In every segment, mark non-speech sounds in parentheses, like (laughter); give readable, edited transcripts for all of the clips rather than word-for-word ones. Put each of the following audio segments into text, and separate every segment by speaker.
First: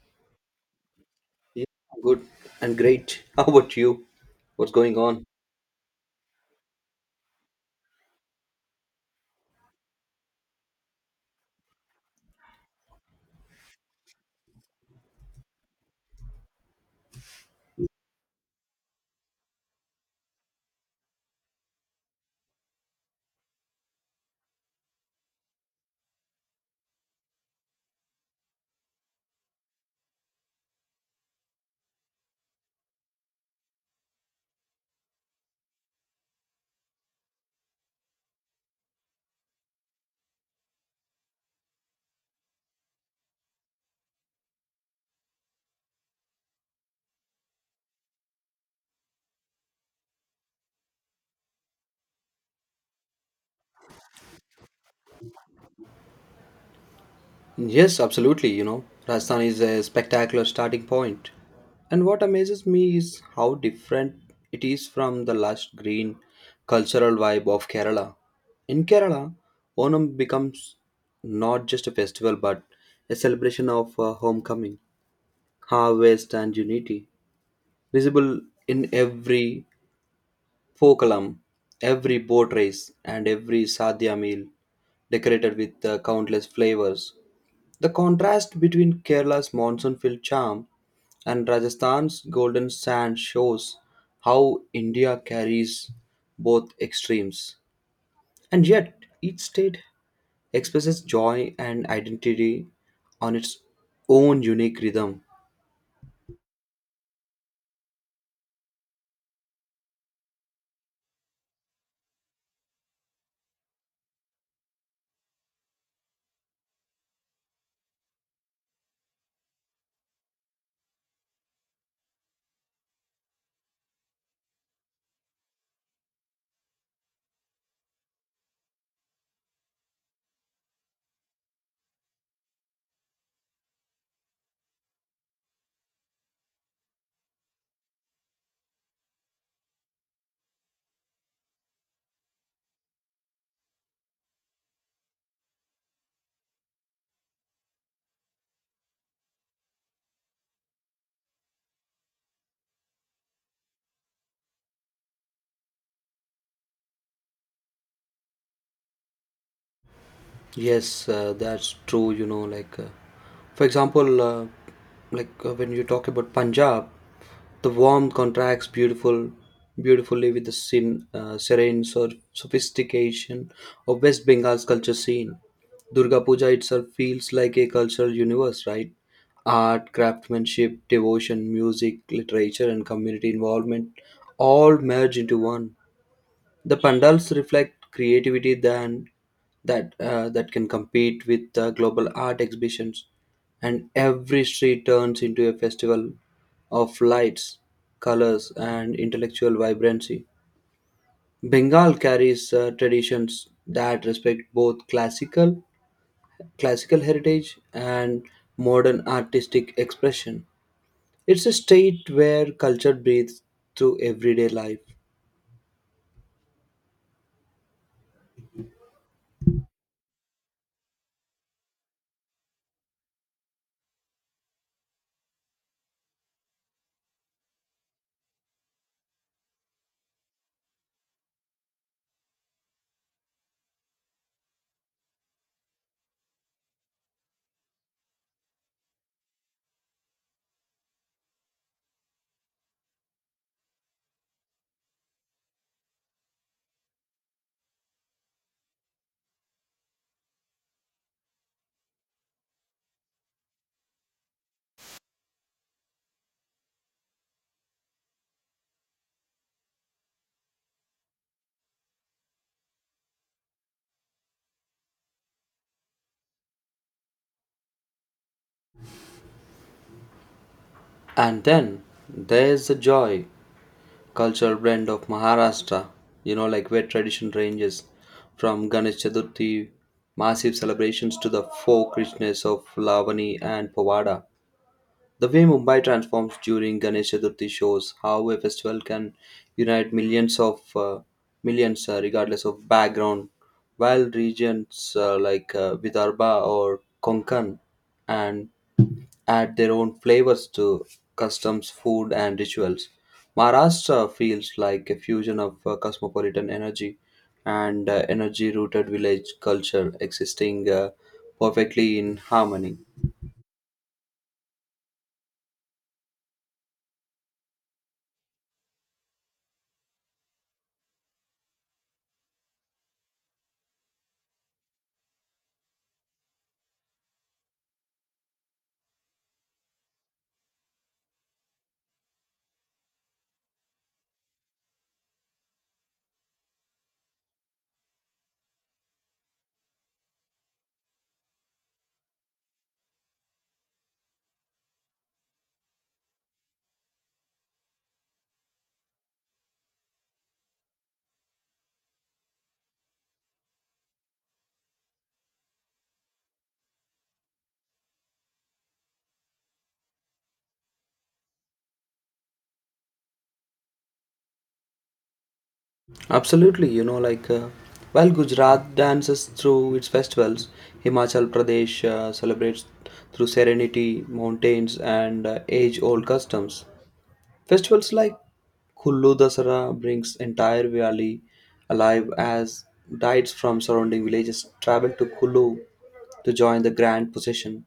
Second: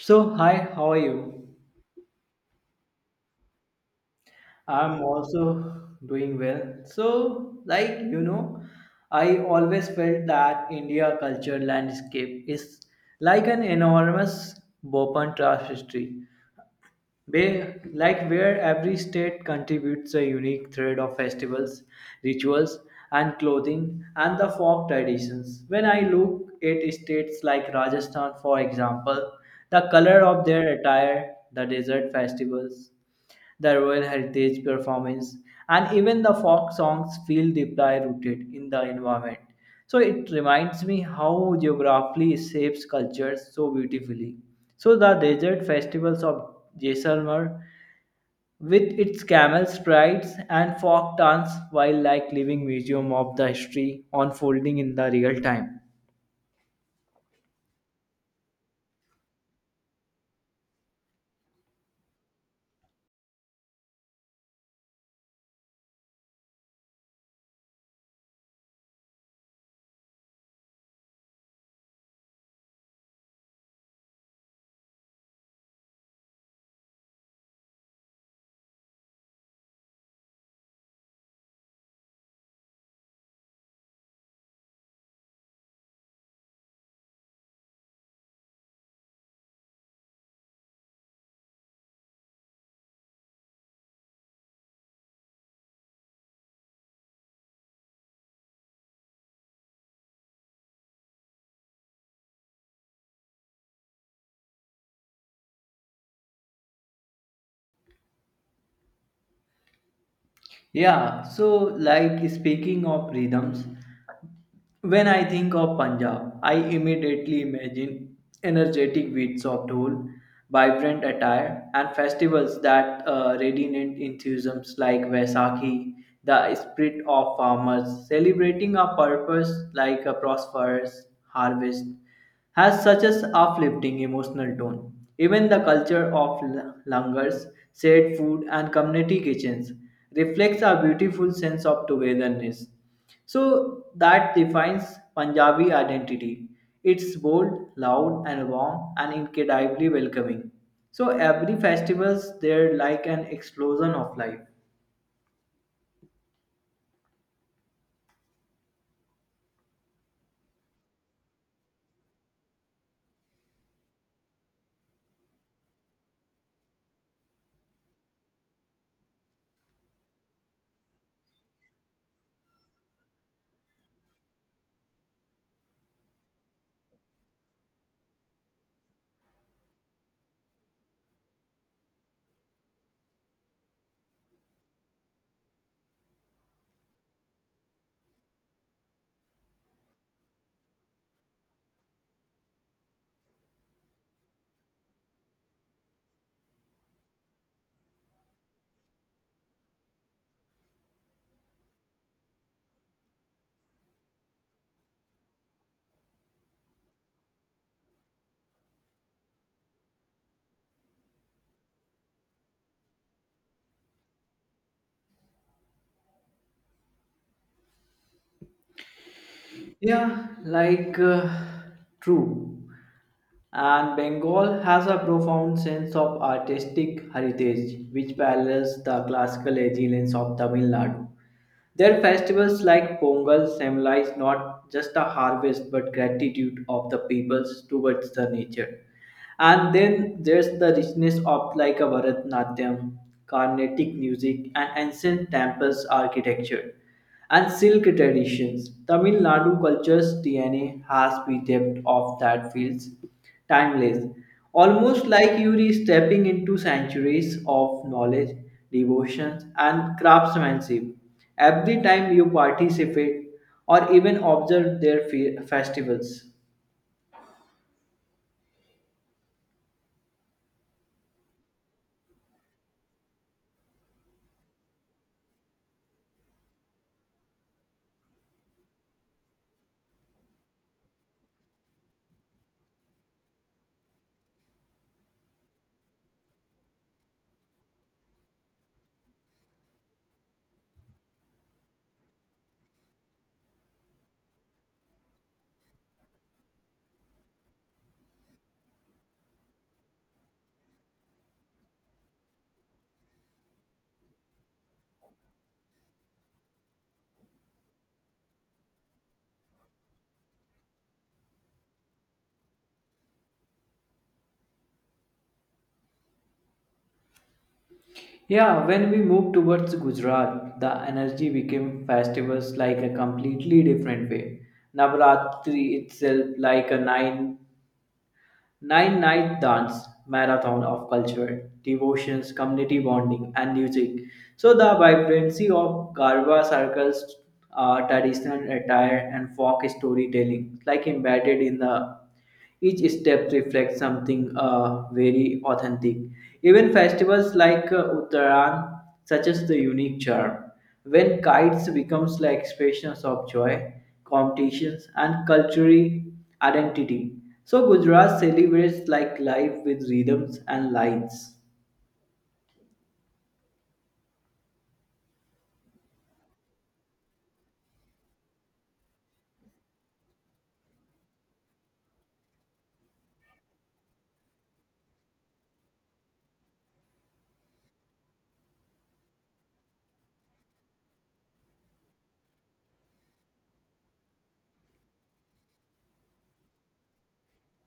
Speaker 1: So, hi, how are you?
Speaker 2: Yeah, good and great. (laughs) How about you? What's going
Speaker 1: I'm
Speaker 2: on?
Speaker 1: also doing well. So, like you know, I always felt that India culture landscape is an enormous open tapestry, where every state contributes a unique thread of festivals, rituals, and clothing and the folk traditions. When I look at states like Rajasthan, for example, the color of their attire, the desert festivals the Royal Heritage performance, and even the folk songs feel deeply rooted in the environment. So it reminds me how geography shapes cultures so beautifully. So the desert festivals of Jaisalmer with its camel's rides and folk dance while like living museum of the history unfolding in the real time.
Speaker 2: Yes, absolutely. You know, Rajasthan is a spectacular starting point. And what amazes me is how different it is from the lush green cultural vibe of Kerala. In Kerala, Onam becomes not just a festival but a celebration of homecoming, harvest, and unity, visible in every folk column, every boat race, and every sadhya meal, decorated with countless flavors. The contrast between Kerala's monsoon filled charm and Rajasthan's golden sand shows how India carries both extremes. And yet, each state expresses joy and identity on its own unique rhythm.
Speaker 1: Speaking of rhythms, when I think of Punjab, I immediately imagine energetic beats of dhol, vibrant attire, and festivals that radiant enthusiasms like Vaisakhi, the spirit of farmers celebrating a purpose like a prosperous harvest, has such an uplifting emotional tone. Even the culture of langars, shared food, and community kitchens reflects a beautiful sense of togetherness. So that defines Punjabi identity. It's bold, loud and warm and incredibly welcoming. So every festival's there like an explosion of life.
Speaker 2: Yes, that's true. You know, for example, when you talk about Punjab, the warmth contracts beautifully with the serene sophistication of West Bengal's culture scene. Durga Puja itself feels like a cultural universe, right? Art, craftsmanship, devotion, music, literature, and community involvement all merge into one. The pandals reflect creativity than that can compete with global art exhibitions, and every street turns into a festival of lights, colors, and intellectual vibrancy. Bengal carries traditions that respect both classical heritage and modern artistic expression. It's a state where culture breathes through everyday life.
Speaker 1: Yeah, like uh, true. And Bengal has a profound sense of artistic heritage which parallels the classical excellence of Tamil Nadu. Their festivals like Pongal symbolize not just a harvest but gratitude of the peoples towards the nature. And then there's the richness of like a Bharatnatyam, Carnatic music, and ancient temples architecture, and silk traditions. Tamil Nadu culture's DNA has the depth of that feels timeless, almost like you are stepping into centuries of knowledge, devotion, and craftsmanship. Every time you participate or even observe their festivals.
Speaker 2: And then there's the joy cultural blend of Maharashtra, you know, like where tradition ranges from Ganesh Chaturthi massive celebrations to the folk richness of Lavani and Pavada. The way Mumbai transforms during Ganesh Chaturthi shows how a festival can unite millions of millions regardless of background, while regions Vidarbha or Konkan and add their own flavors to customs, food, and rituals. Maharashtra feels like a fusion of cosmopolitan energy and energy rooted village culture existing perfectly in harmony.
Speaker 1: Yeah, when we moved towards Gujarat, the energy became festivals like a completely different way. Navratri itself, like a nine night dance marathon of culture, devotions, community bonding, and music. So the vibrancy of Garba circles traditional attire and folk storytelling, like embedded in the each step reflects something very authentic. Even festivals like Uttaran, such as the unique charm. When kites becomes like expressions of joy, competitions and cultural identity. So Gujarat celebrates like life with rhythms and lines.
Speaker 2: Absolutely, you know, well, Gujarat dances through its festivals, Himachal Pradesh celebrates through serenity, mountains, and age old customs. Festivals like Kullu Dasara brings entire valley alive as guides from surrounding villages travel to Kullu to join the grand procession.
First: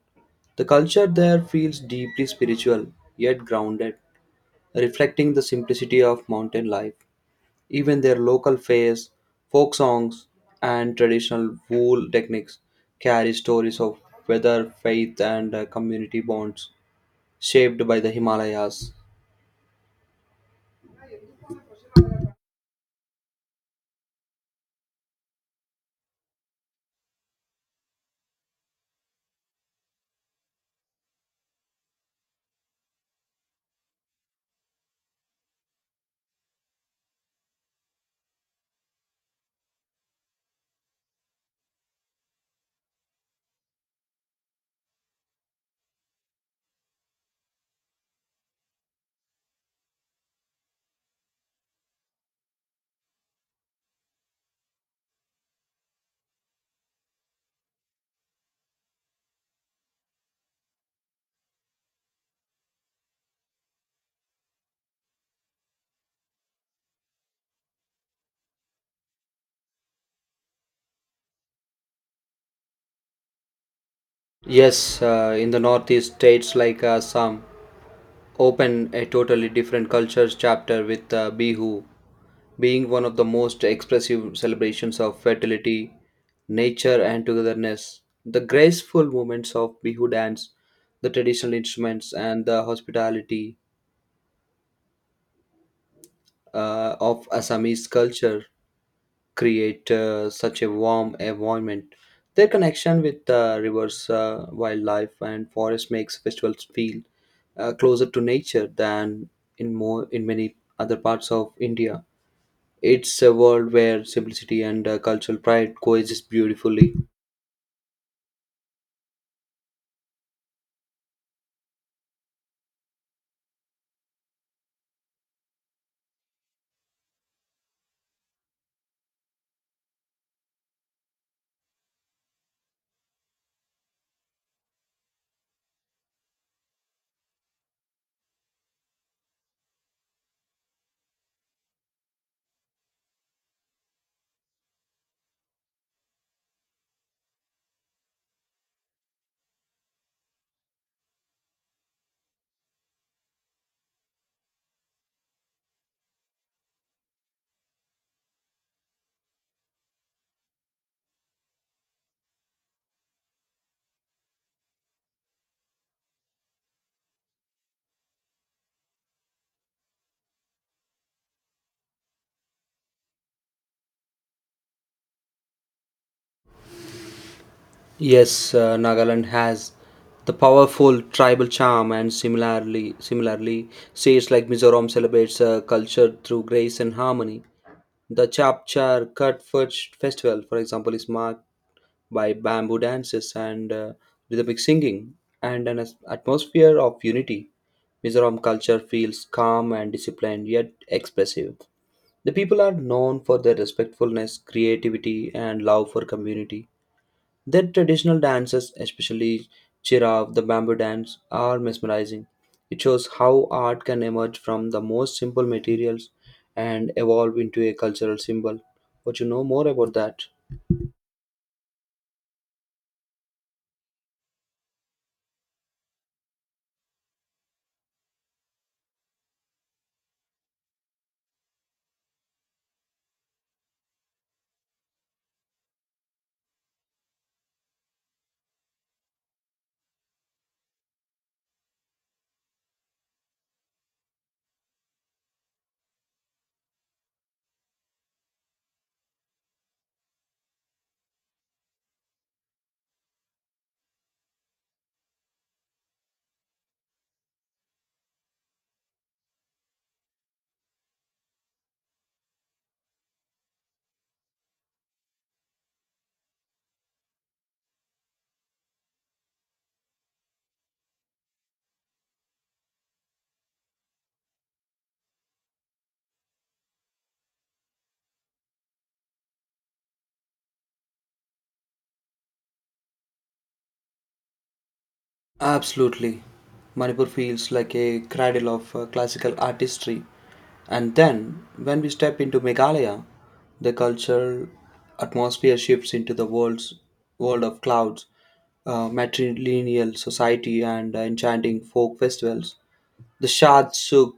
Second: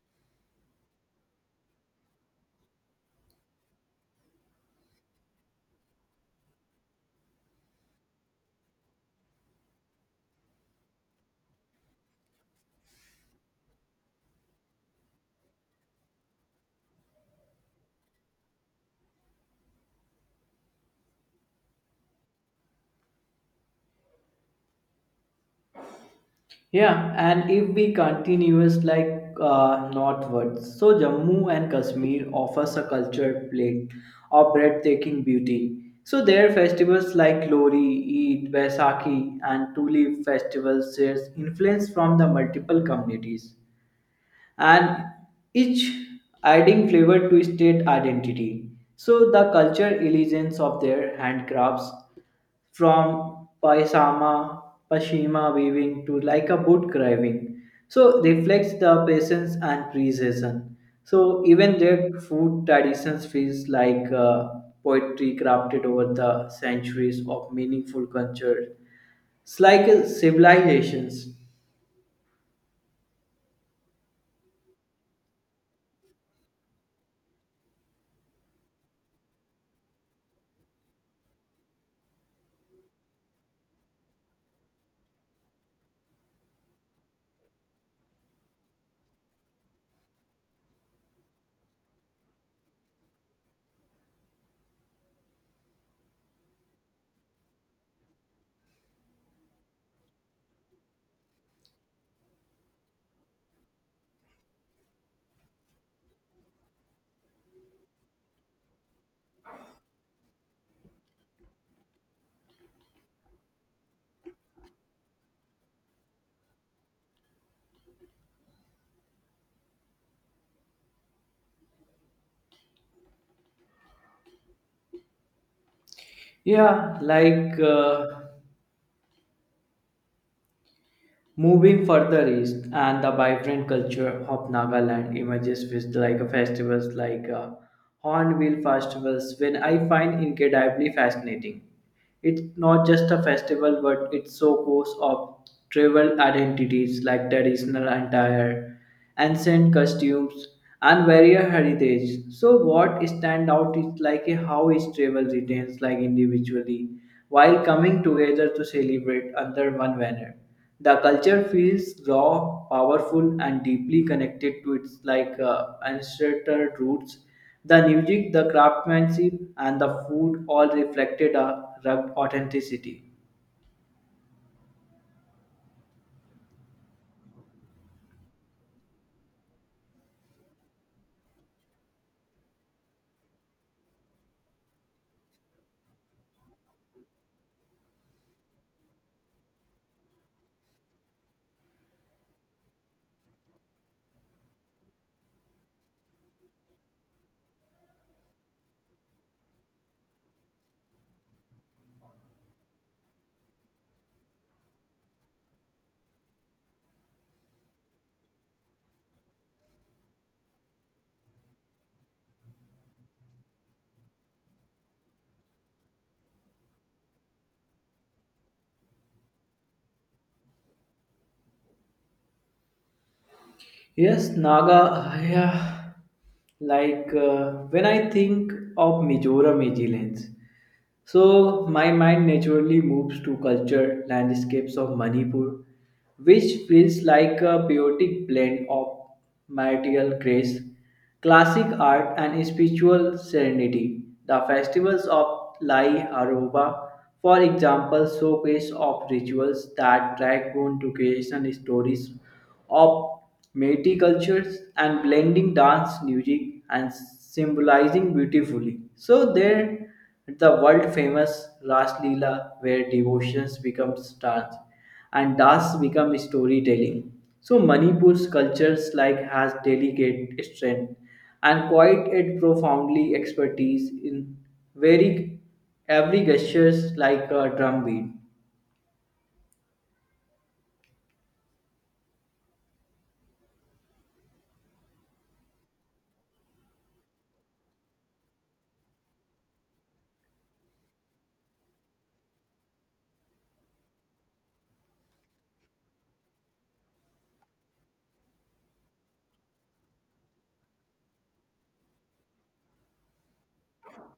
Speaker 2: The culture there feels deeply spiritual yet grounded, reflecting the simplicity of mountain life. Even their local fairs, folk songs, and traditional wool techniques carry stories of weather, faith, and community bonds shaped by the Himalayas.
Speaker 1: Yeah, and if we continuous northwards, so Jammu and Kashmir offers a cultured plate of breathtaking beauty. So their festivals like Lori, Eid, Baisakhi, and Tulip festivals shares influence from the multiple communities. And each adding flavor to state identity. So the culture illusions of their handcrafts from paisama, pashima weaving to like a boot carving, so reflects the patience and precision. So even their food traditions feels like poetry crafted over the centuries of meaningful culture. It's like civilizations.
Speaker 2: Yes, in the Northeast states like Assam, open a totally different cultures chapter with Bihu being one of the most expressive celebrations of fertility, nature, and togetherness. The graceful movements of Bihu dance, the traditional instruments, and the hospitality of Assamese culture create such a warm environment. Their connection with the rivers, wildlife, and forest makes festivals feel closer to nature than in many other parts of India. It's a world where simplicity and cultural pride coexist beautifully.
Speaker 1: Yeah, like uh, Moving further east, and the vibrant culture of Nagaland emerges with like a festivals like Hornbill festivals, when I find incredibly fascinating. It's not just a festival, but it's so course of tribal identities like traditional attire ancient costumes, and various heritage. So what stand out is like a how each travel retains like individually while coming together to celebrate under one banner. The culture feels raw, powerful, and deeply connected to its ancestral roots. The music, the craftsmanship, and the food all reflected a rugged authenticity.
Speaker 2: Yes, Nagaland has the powerful tribal charm, and similarly, states like Mizoram celebrates culture through grace and harmony. The Chapchar Cut Fetch Festival, for example, is marked by bamboo dances and rhythmic singing and an atmosphere of unity. Mizoram culture feels calm and disciplined yet expressive. The people are known for their respectfulness, creativity, and love for community. Their traditional dances, especially Chirag, the bamboo dance, are mesmerizing. It shows how art can emerge from the most simple materials and evolve into a cultural symbol. But you know more about that?
Speaker 1: Yes, Naga, yeah. When I think of Mizoram agilence, so my mind naturally moves to culture landscapes of Manipur, which feels like a poetic blend of martial grace, classic art, and spiritual serenity. The festivals of Lai Aruba, for example, showcase of rituals that drag on to creation stories of multi cultures and blending dance, music, and symbolizing beautifully. So there, the world famous Ras Leela, where devotions becomes dance and dance become storytelling. So Manipur's cultures like has delicate strength and quite a profoundly expertise in very every gestures like a drum beat.
Speaker 2: Absolutely. Manipur feels like a cradle of classical artistry. And then, when we step into Meghalaya, the cultural atmosphere shifts into the world's world of clouds, matrilineal society, and enchanting folk festivals. The Shad Suk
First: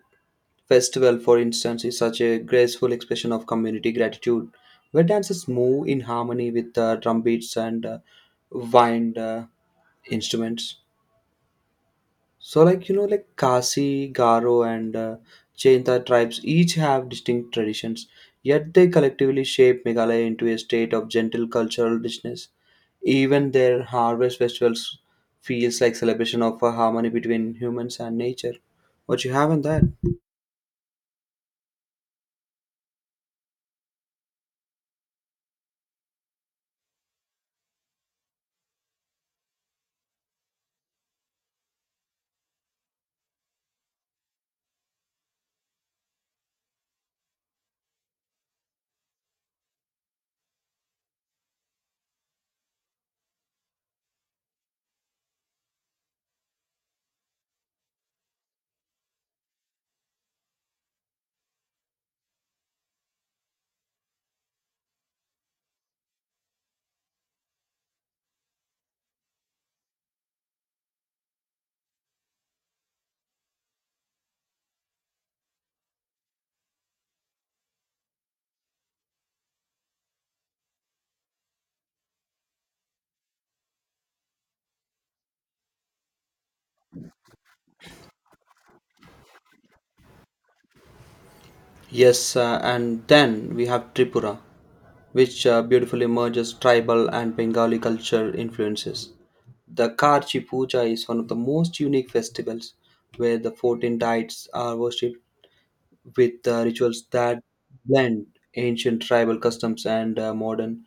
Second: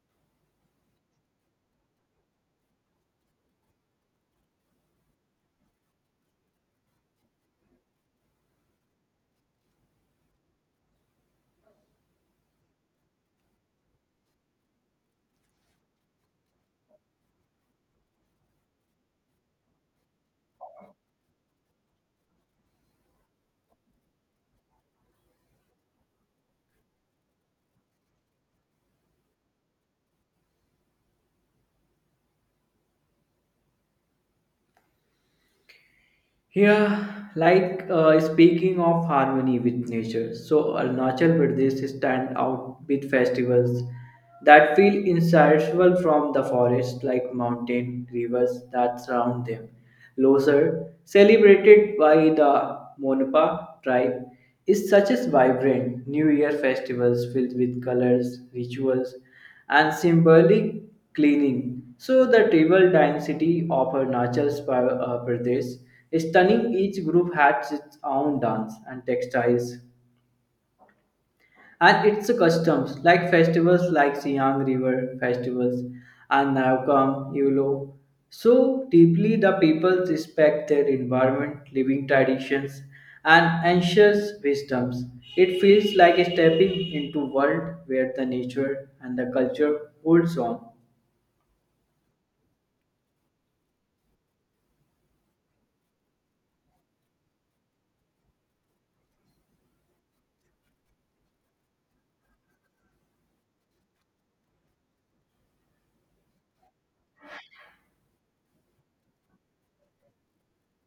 Speaker 2: festival, for instance, is such a graceful expression of community gratitude, where dances move in harmony with drum beats and wind instruments. So, like, you know, like Khasi, Garo, and Jainta tribes each have distinct traditions, yet they collectively shape Meghalaya into a state of gentle cultural richness. Even their harvest festivals feels like celebration of a harmony between humans and nature. What you have in that?
Speaker 1: Speaking of harmony with nature, so Arunachal Pradesh stand out with festivals that feel inseparable from the forest, like mountain rivers that surround them. Losar, celebrated by the Monpa tribe, is such a vibrant New Year festivals filled with colors, rituals, and symbolic cleaning. So, the tribal density of Pradesh is stunning. Each group has its own dance and textiles and its customs, like festivals like Siang River festivals and Navkam Yulo. So deeply, the people respect their environment, living traditions, and ancient wisdoms. It feels like stepping into world where the nature and the culture holds on.
Speaker 2: Yes, and then we have Tripura, which beautifully merges tribal and Bengali culture influences. The Karchi Puja is one of the most unique festivals where the 14 deities are worshipped with rituals that blend ancient tribal customs and modern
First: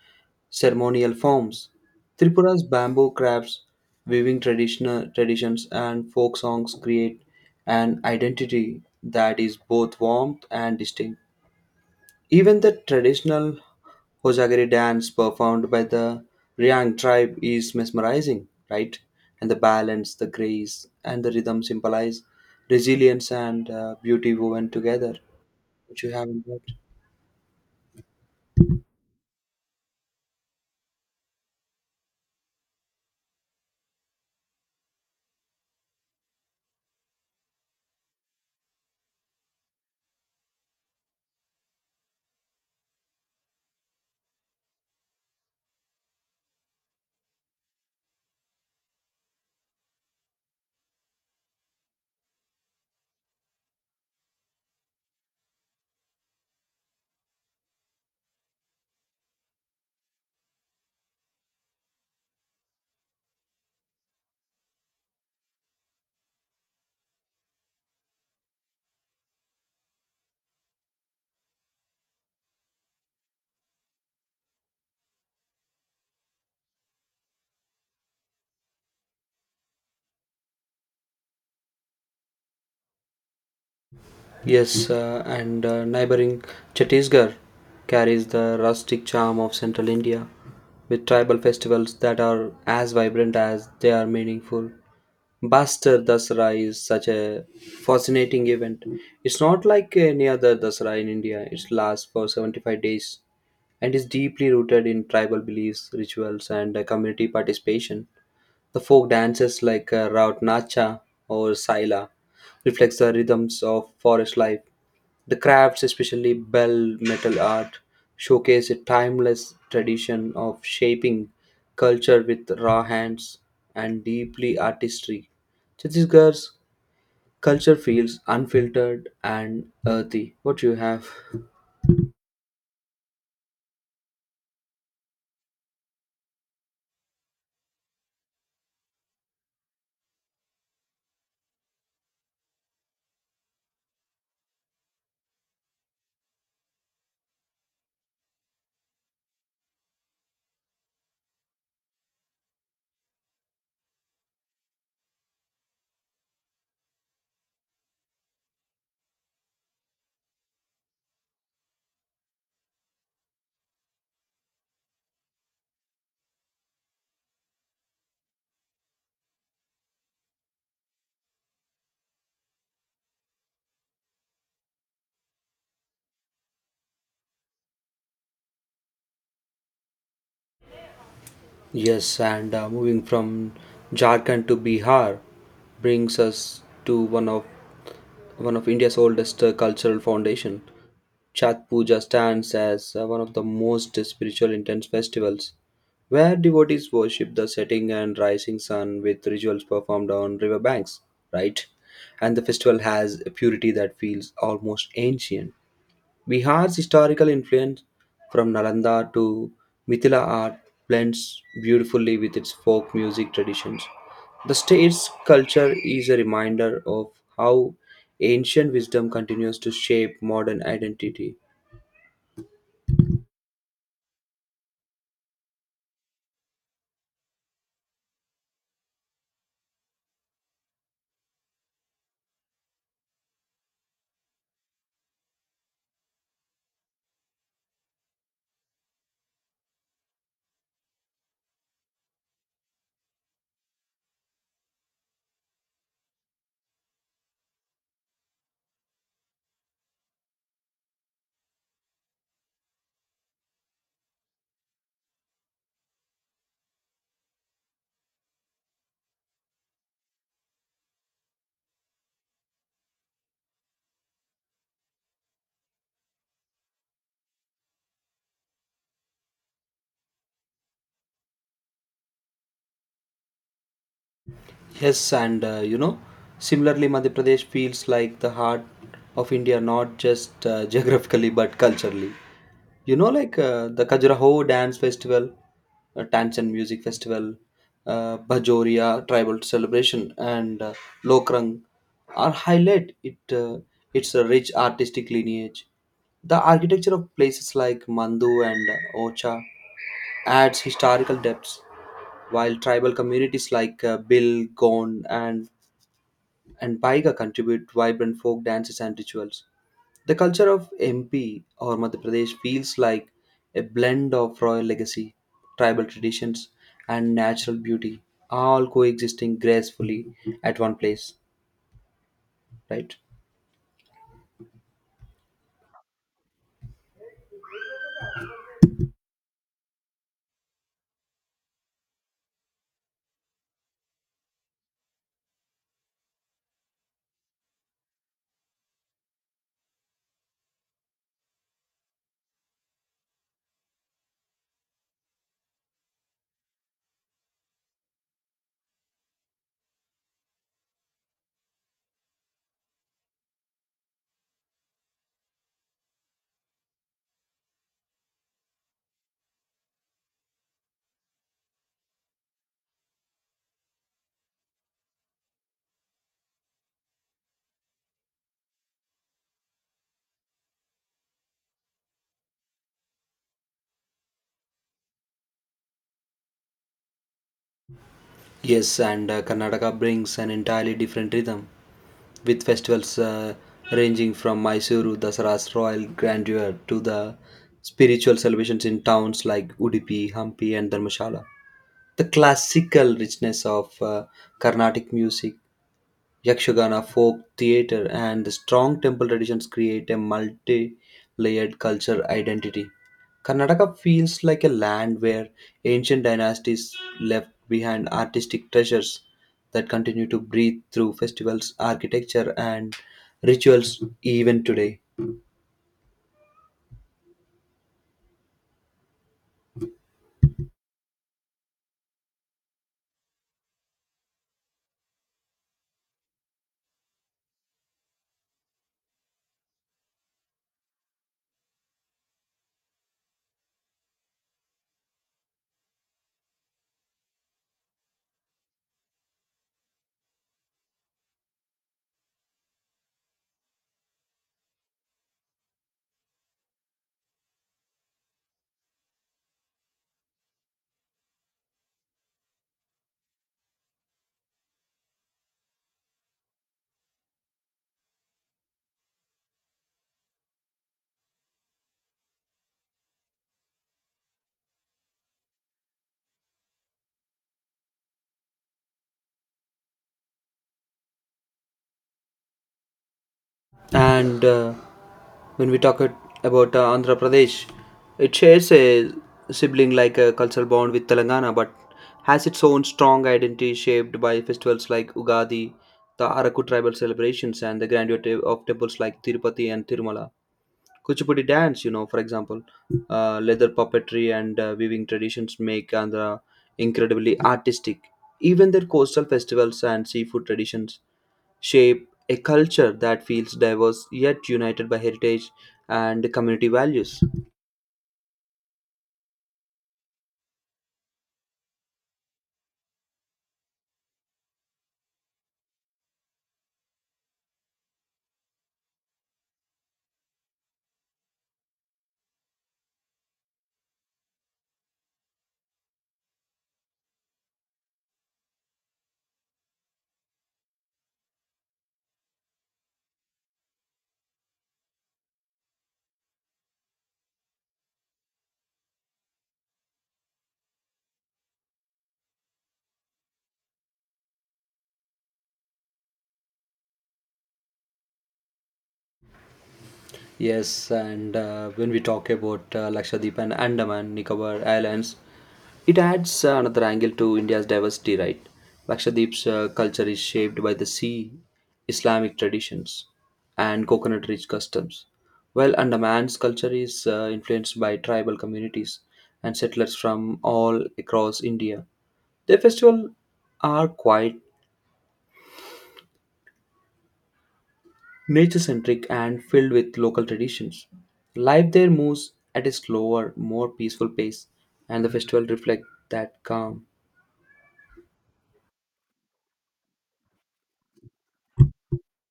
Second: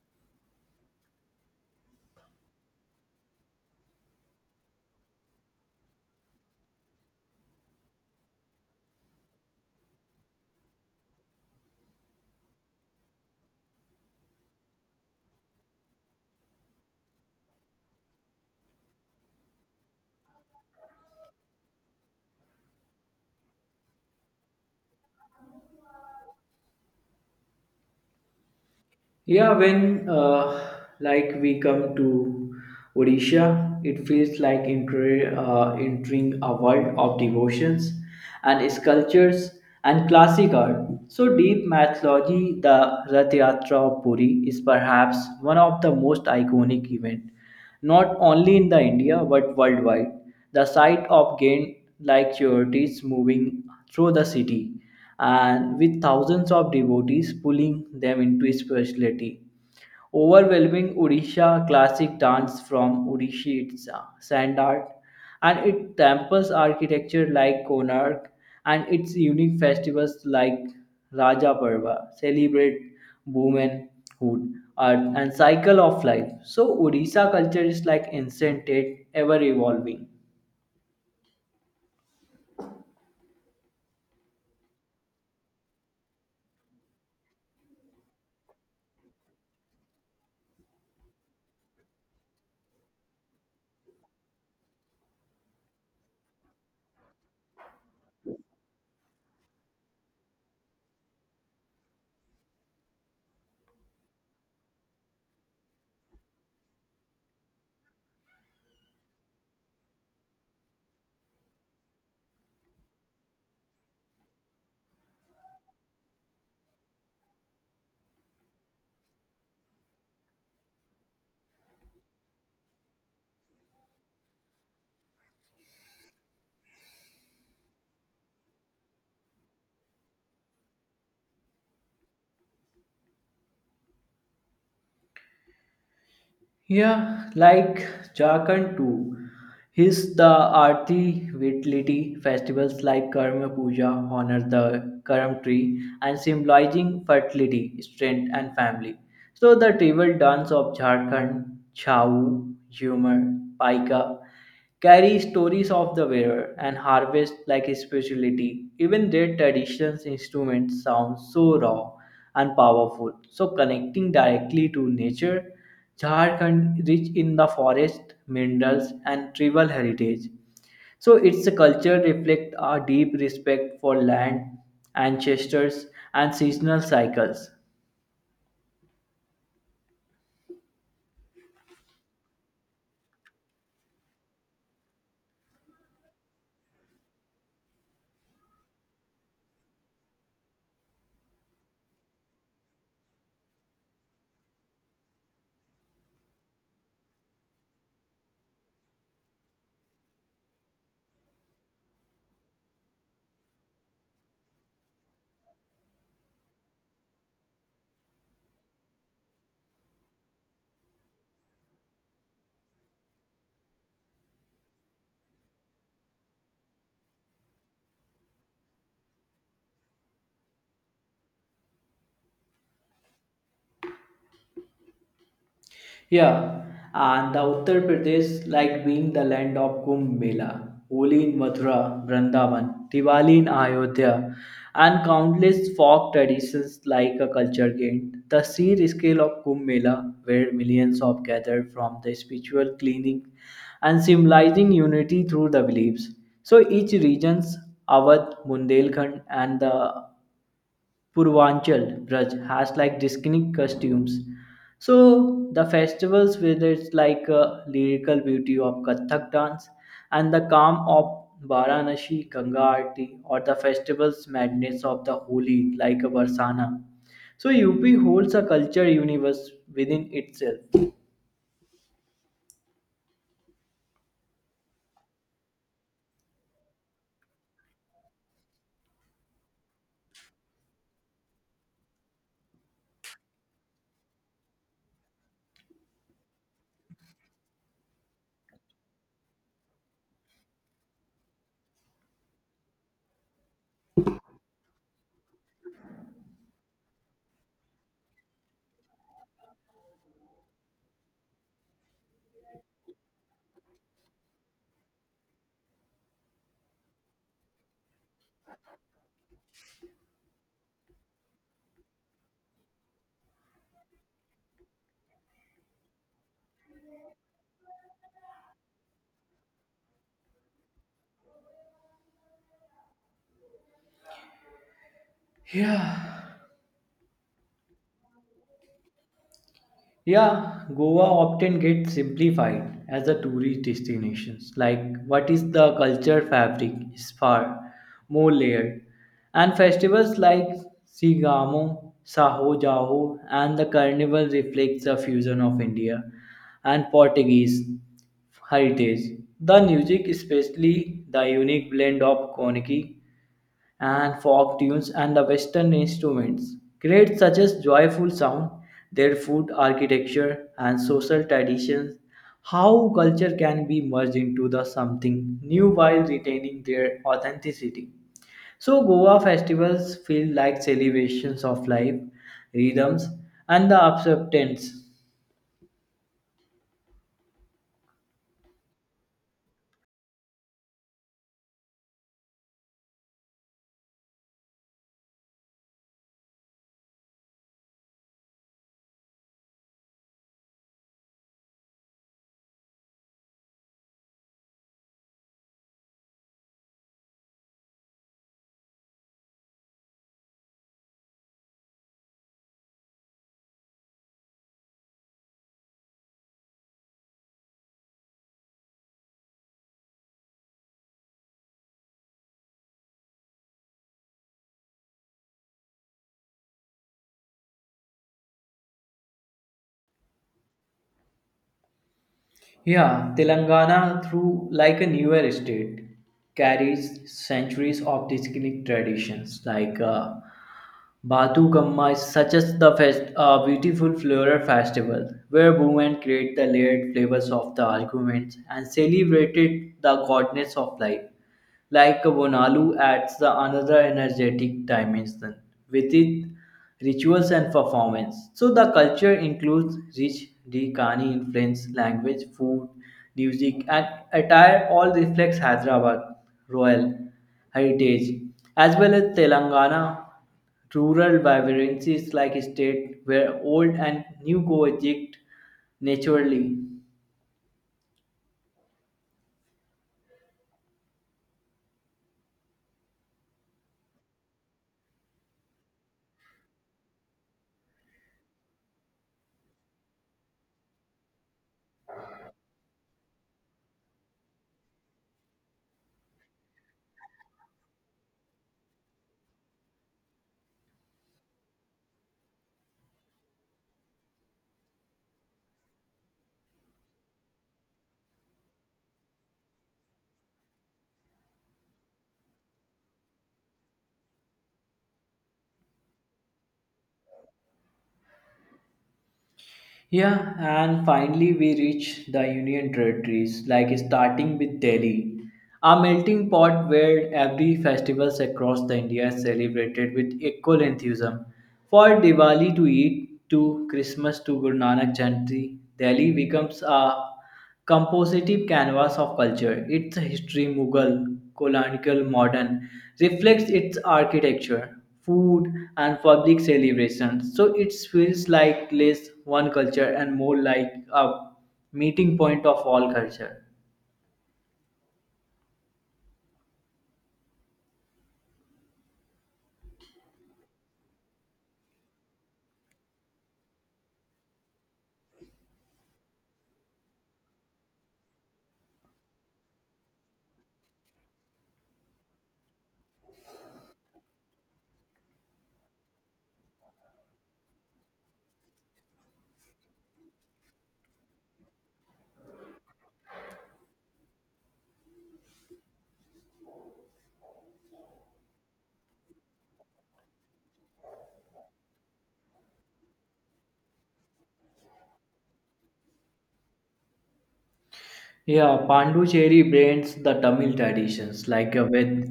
Speaker 2: ceremonial forms. Tripura's bamboo crafts, weaving traditional traditions, and folk songs create an identity that is both warm and distinct. Even the traditional Hosagari dance performed by the Ryang tribe is mesmerizing, right? And the balance, the grace, and the rhythm symbolize resilience and beauty woven together, which you have in that.
Speaker 1: Yeah, when like we come to Odisha, it feels like entering a world of devotions and sculptures and classic art. So deep mythology, the Rath Yatra of Puri is perhaps one of the most iconic events, not only in the India but worldwide. The sight of gain like charities moving through the city and with thousands of devotees pulling them into spirituality. Overwhelming Odisha classic dance from Odishi its sand art and its temples architecture like Konark and its unique festivals like Raja Parva celebrate womanhood, earth and cycle of life. So Odisha culture is like ancient, ever evolving.
Speaker 2: Yes, and neighboring Chhattisgarh carries the rustic charm of central India, with tribal festivals that are as vibrant as they are meaningful. Bastar Dasara is such a fascinating event. It's not like any other Dasara in India. It lasts for 75 days and is deeply rooted in tribal beliefs, rituals, and community participation. The folk dances like Raut Nacha or Saila reflects the rhythms of forest life. The crafts, especially bell metal art, showcase a timeless tradition of shaping culture with raw hands and deeply artistry. Chhattisgarh's culture feels unfiltered and earthy. What do you have?
Speaker 1: Yeah, like Jharkhand too. His the Aarti Vitality festivals like Karma Puja honor the Karam tree and symbolizing fertility, strength and family. So the tribal dance of Jharkhand, Chau, Jhumar, Paika carry stories of the wearer and harvest like spirituality. Even their traditions instruments sound so raw and powerful, so connecting directly to nature Jharkhand rich in the forest, minerals, and tribal heritage. So its culture reflects a deep respect for land, ancestors, and seasonal cycles.
Speaker 2: Yes, and moving from Jharkhand to Bihar brings us to one of India's oldest cultural foundation. Chhat Puja stands as one of the most spiritual intense festivals, where devotees worship the setting and rising sun with rituals performed on river banks. Right, and the festival has a purity that feels almost ancient. Bihar's historical influence from Nalanda to Mithila art blends beautifully with its folk music traditions. The state's culture is a reminder of how ancient wisdom continues to shape modern identity.
Speaker 1: Yeah, and the Uttar Pradesh like being the land of Kumbh Mela, Holi in Mathura, Vrindavan, Diwali in Ayodhya, and countless folk traditions like a culture gained. The sheer scale of Kumbh Mela, where millions of gathered from the spiritual cleaning and symbolizing unity through the beliefs. So each region's Awadh, Bundelkhand, and the Purvanchal Braj has like distinct costumes. So the festivals with its lyrical beauty of Kathak dance and the calm of Varanasi Ganga Aarti or the festival's madness of the Holi like a Varsana. So UP holds a culture universe within itself.
Speaker 2: Yes, and you know, similarly, Madhya Pradesh feels like the heart of India, not just (laughs) geographically but culturally. You know, like the Khajuraho Dance Festival, Tanchen Music Festival, Bajoria Tribal Celebration, and Lokrang are highlight it its a rich artistic lineage. The architecture of places like Mandu and Ocha adds historical depths while tribal communities like Bill, Gone, and Paiga contribute vibrant folk dances and rituals. The culture of MP or Madhya Pradesh feels like a blend of royal legacy, tribal traditions, and natural beauty, all coexisting gracefully at one place, right?
Speaker 1: Yeah, Yeah, Goa often gets simplified as a tourist destination. Like, what is the culture fabric is far more layered. And festivals like Sigamo, Saho Jaho, and the carnival reflects a fusion of India and Portuguese heritage. The music, especially the unique blend of Koniki and folk tunes and the western instruments create such a joyful sound their food architecture and social traditions how culture can be merged into the something new while retaining their authenticity so goa festivals feel like celebrations of life rhythms and the acceptance.
Speaker 2: Yes, and Karnataka brings an entirely different rhythm, with festivals ranging from Mysuru Dasara's royal grandeur to the spiritual celebrations in towns like Udupi, Hampi, and Dharmshala. The classical richness of Carnatic music, Yakshagana, folk theatre, and the strong temple traditions create a multi layered culture identity. Karnataka feels like a land where ancient dynasties left behind artistic treasures that continue to breathe through festivals, architecture, and rituals even today.
Speaker 1: Yeah, Telangana, through like a newer state, carries centuries of distinct traditions. Like Batu Kamma is such as the fest, a beautiful floral festival where women create the layered flavors of the arguments and celebrated the goddess of life like Vonalu adds the another energetic dimension with its rituals and performance. So the culture includes rich Dekani influence, language, food, music, and attire all reflects Hyderabad royal heritage as well as Telangana rural vibrancies like state where old and new coexist naturally.
Speaker 2: And when we talk it about Andhra Pradesh, it shares a sibling like a cultural bond with Telangana, but has its own strong identity shaped by festivals like Ugadi, the Araku tribal celebrations, and the grandeur of temples like Tirupati and Tirumala. Kuchipudi dance, you know, for example, leather puppetry and weaving traditions make Andhra incredibly artistic. Even their coastal festivals and seafood traditions shape a culture that feels diverse yet united by heritage and community values.
Speaker 1: Yeah, and finally we reach the Union territories, like starting with Delhi, a melting pot where every festivals across the India is celebrated with equal enthusiasm. For Diwali to Eid to Christmas to Guru Nanak Jayanti, Delhi becomes a compositive canvas of culture. Its history, Mughal, colonial, modern, reflects its architecture, food, and public celebrations. So it feels like less one culture and more like a meeting point of all culture.
Speaker 2: Yes, and when we talk about Lakshadweep and Andaman Nicobar Islands, it adds another angle to India's diversity, right? Lakshadweep's culture is shaped by the sea, Islamic traditions, and coconut rich customs, while Andaman's culture is influenced by tribal communities and settlers from all across India. Their festivals are quite nature centric and filled with local traditions. Life there moves at a slower, more peaceful pace, and the festival reflects that calm.
Speaker 1: Yeah, Pondicherry blends the Tamil traditions like with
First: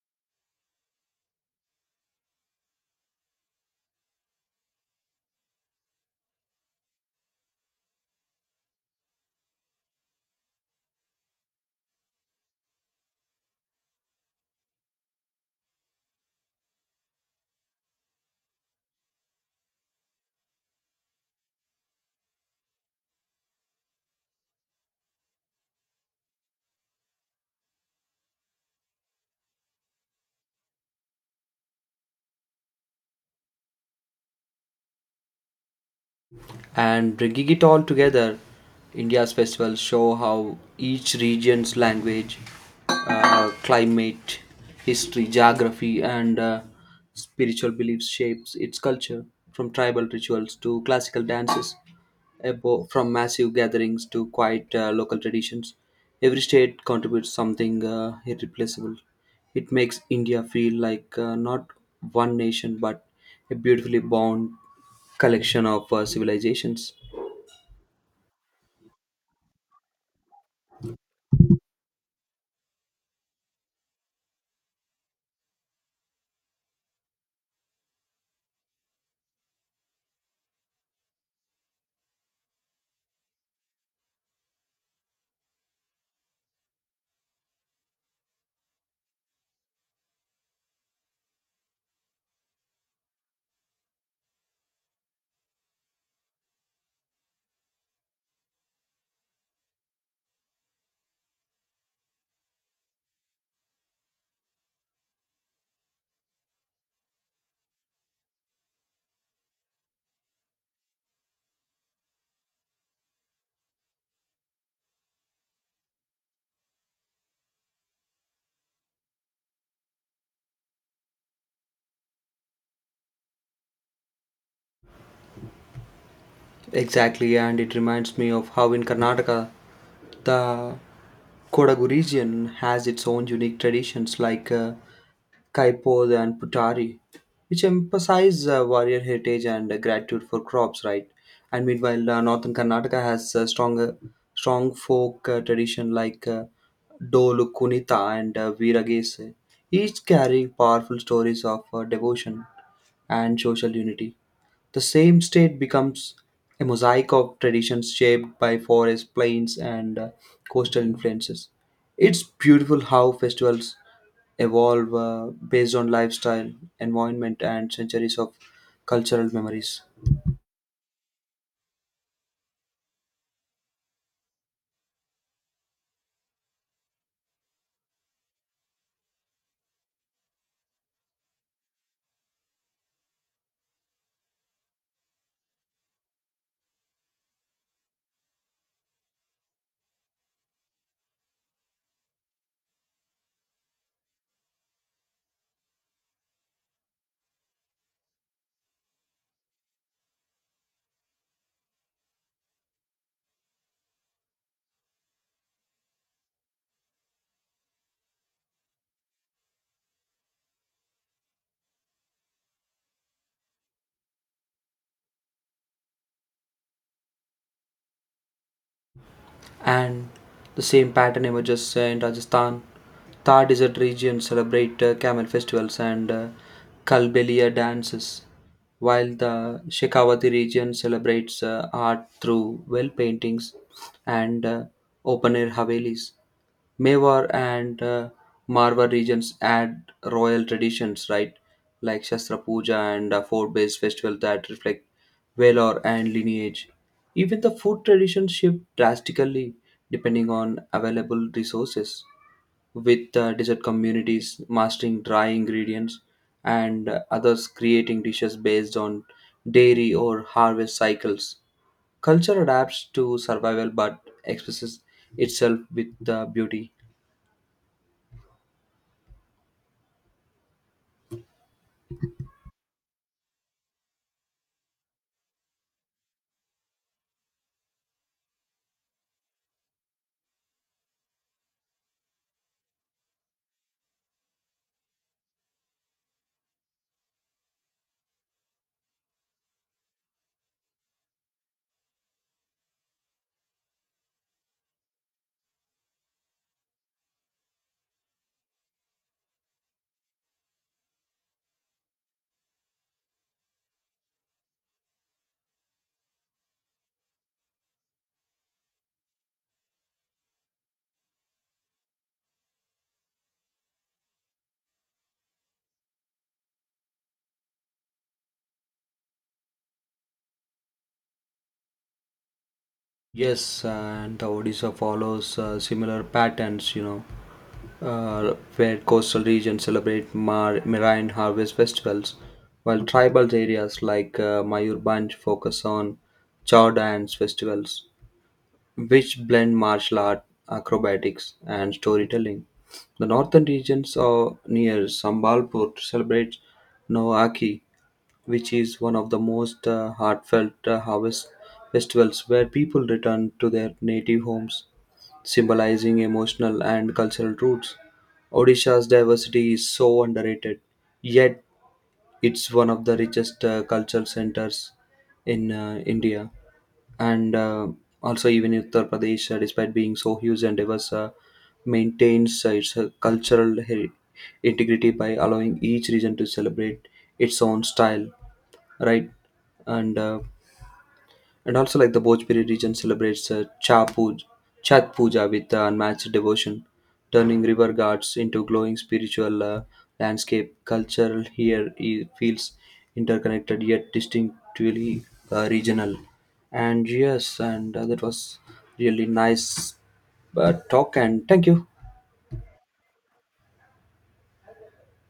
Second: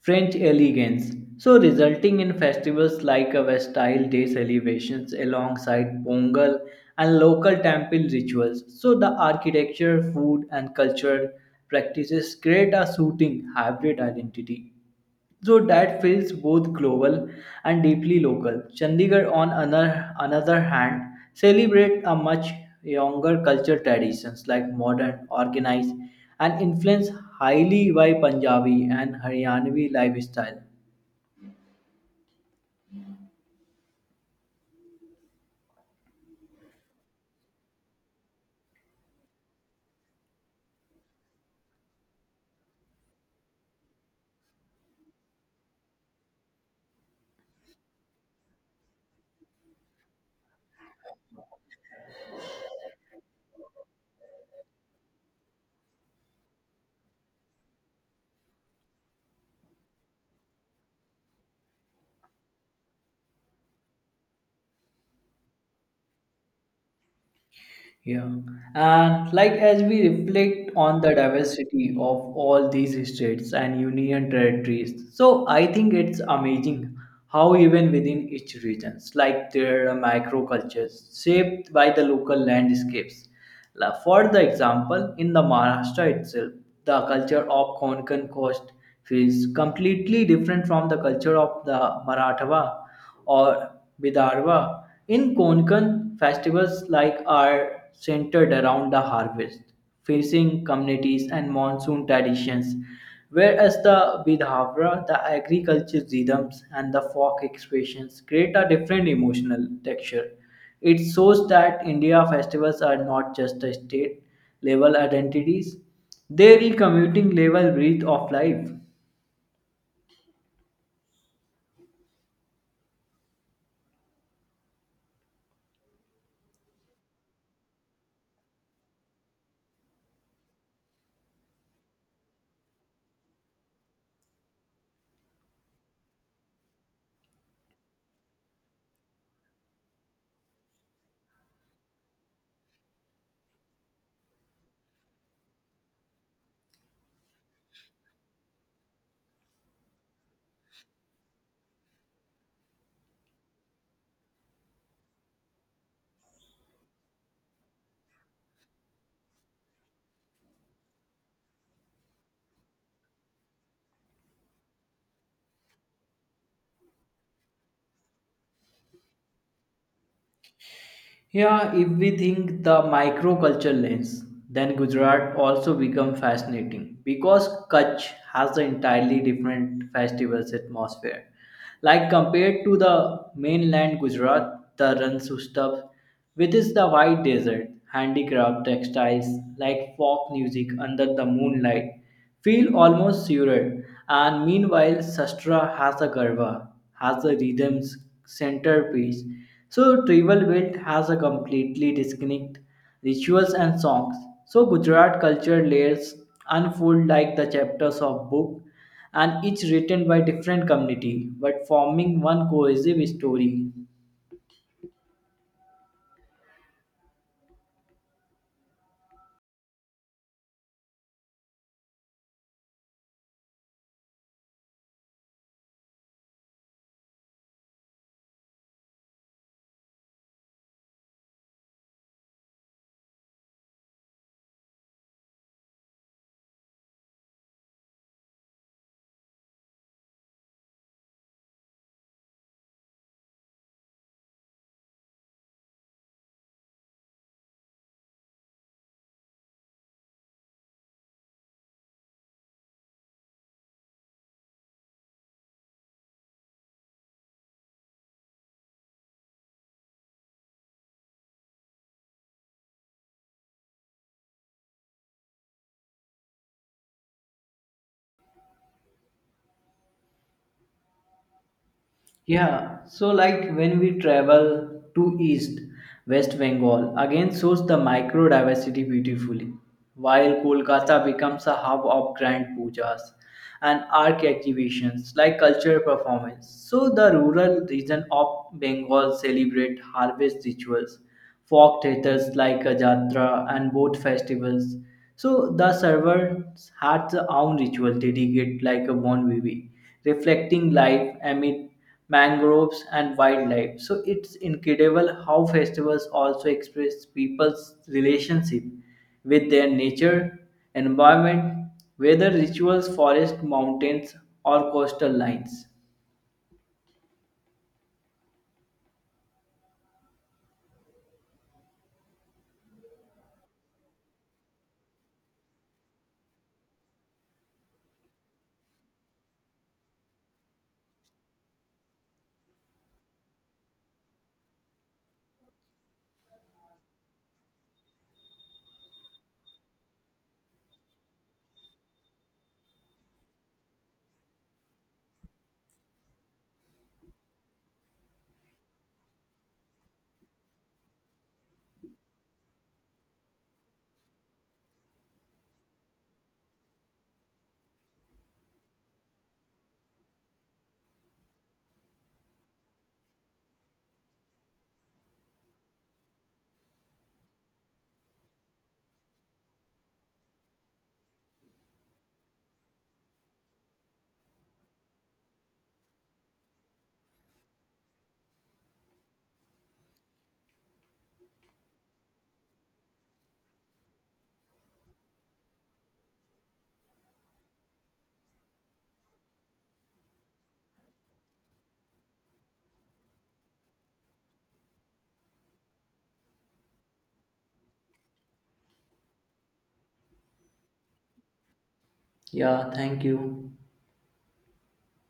Speaker 1: French elegance, so resulting in festivals like Vestile Day celebrations alongside Pongal and local temple rituals. So the architecture, food, and cultural practices create a suiting hybrid identity. So that feels both global and deeply local. Chandigarh, on another hand, celebrates a much younger culture traditions like modern, organized, and influenced highly by Punjabi and Haryanvi lifestyle.
Speaker 2: And bringing it all together, India's festivals show how each region's language, climate, history, geography, and spiritual beliefs shapes its culture, from tribal rituals to classical dances, from massive gatherings to quiet local traditions. Every state contributes something irreplaceable. It makes India feel like not one nation but a beautifully bound collection of civilizations.
Speaker 1: Yeah. And like as we reflect on the diversity of all these states and union territories, so I think it's amazing how even within each regions, like there are microcultures shaped by the local landscapes. For the example, in the Maharashtra itself, the culture of Konkan coast feels completely different from the culture of the Marathwa or Bidarva. In Konkan, festivals like are centered around the harvest, facing communities and monsoon traditions, whereas the Bidhavra, the agricultural rhythms and the folk expressions create a different emotional texture. It shows that India festivals are not just a state level identities, they are commuting level breath of life.
Speaker 2: Exactly, and it reminds me of how in Karnataka the Kodagu region has its own unique traditions like Kaipod and Putari, which emphasize warrior heritage and gratitude for crops, right? And meanwhile, northern Karnataka has strong folk tradition like Dolu Kunita and Veeragese, each carrying powerful stories of devotion and social unity. The same state becomes a mosaic of traditions shaped by forests, plains, and coastal influences. It's beautiful how festivals evolve based on lifestyle, environment, and centuries of cultural memories.
Speaker 1: Yeah, if we think the microculture lens, then Gujarat also become fascinating because Kutch has an entirely different festivals atmosphere. Like compared to the mainland Gujarat, the Ransustav, which is the white desert, handicraft, textiles, like folk music under the moonlight, feel almost surreal. And meanwhile, Sastra has a garba, has a rhythm's centerpiece. So tribal belt has a completely distinct rituals and songs. So Gujarat culture layers unfold like the chapters of book and each written by different community but forming one cohesive story.
Speaker 2: And the same pattern emerges in Rajasthan. Thar desert region celebrate camel festivals and Kalbelia dances, while the Shekhawati region celebrates art through well paintings and open air havelis. Mewar and Marwar regions add royal traditions, right? Like Shastra Puja and fort-based festivals that reflect valor and lineage. Even the food traditions shift drastically depending on available resources, with desert communities mastering dry ingredients and others creating dishes based on dairy or harvest cycles. Culture adapts to survival but expresses itself with beauty.
Speaker 1: Yeah, so like when we travel to East West Bengal, again shows the micro diversity beautifully, while Kolkata becomes a hub of grand pujas and art activations like cultural performance. So the rural region of Bengal celebrate harvest rituals, folk theatres like a jatra and boat festivals. So the servants had their own ritual dedicated like a bon vivi, reflecting life amid mangroves and wildlife so it's incredible how festivals also express people's relationship with their nature environment whether rituals forest mountains or coastal lines.
Speaker 2: Yes, and the Odisha follows similar patterns, you know, where coastal regions celebrate marine harvest festivals, while tribal areas like Mayurbanj focus on chow dance festivals, which blend martial art, acrobatics, and storytelling. The northern regions are near Sambalpur celebrates Noaki, which is one of the most heartfelt harvest festivals where people return to their native homes, symbolizing emotional and cultural roots. Odisha's diversity is so underrated, yet it's one of the richest cultural centers in India. And also, even Uttar Pradesh, despite being so huge and diverse, maintains its integrity by allowing each region to celebrate its own style, right? And uh, and also like the Bhojpuri region celebrates Chat Puja with unmatched devotion, turning river ghats into glowing spiritual landscape. Culture here feels interconnected yet distinctively regional. And yes, and that was really nice talk. And thank you.
Speaker 1: Yeah, thank you.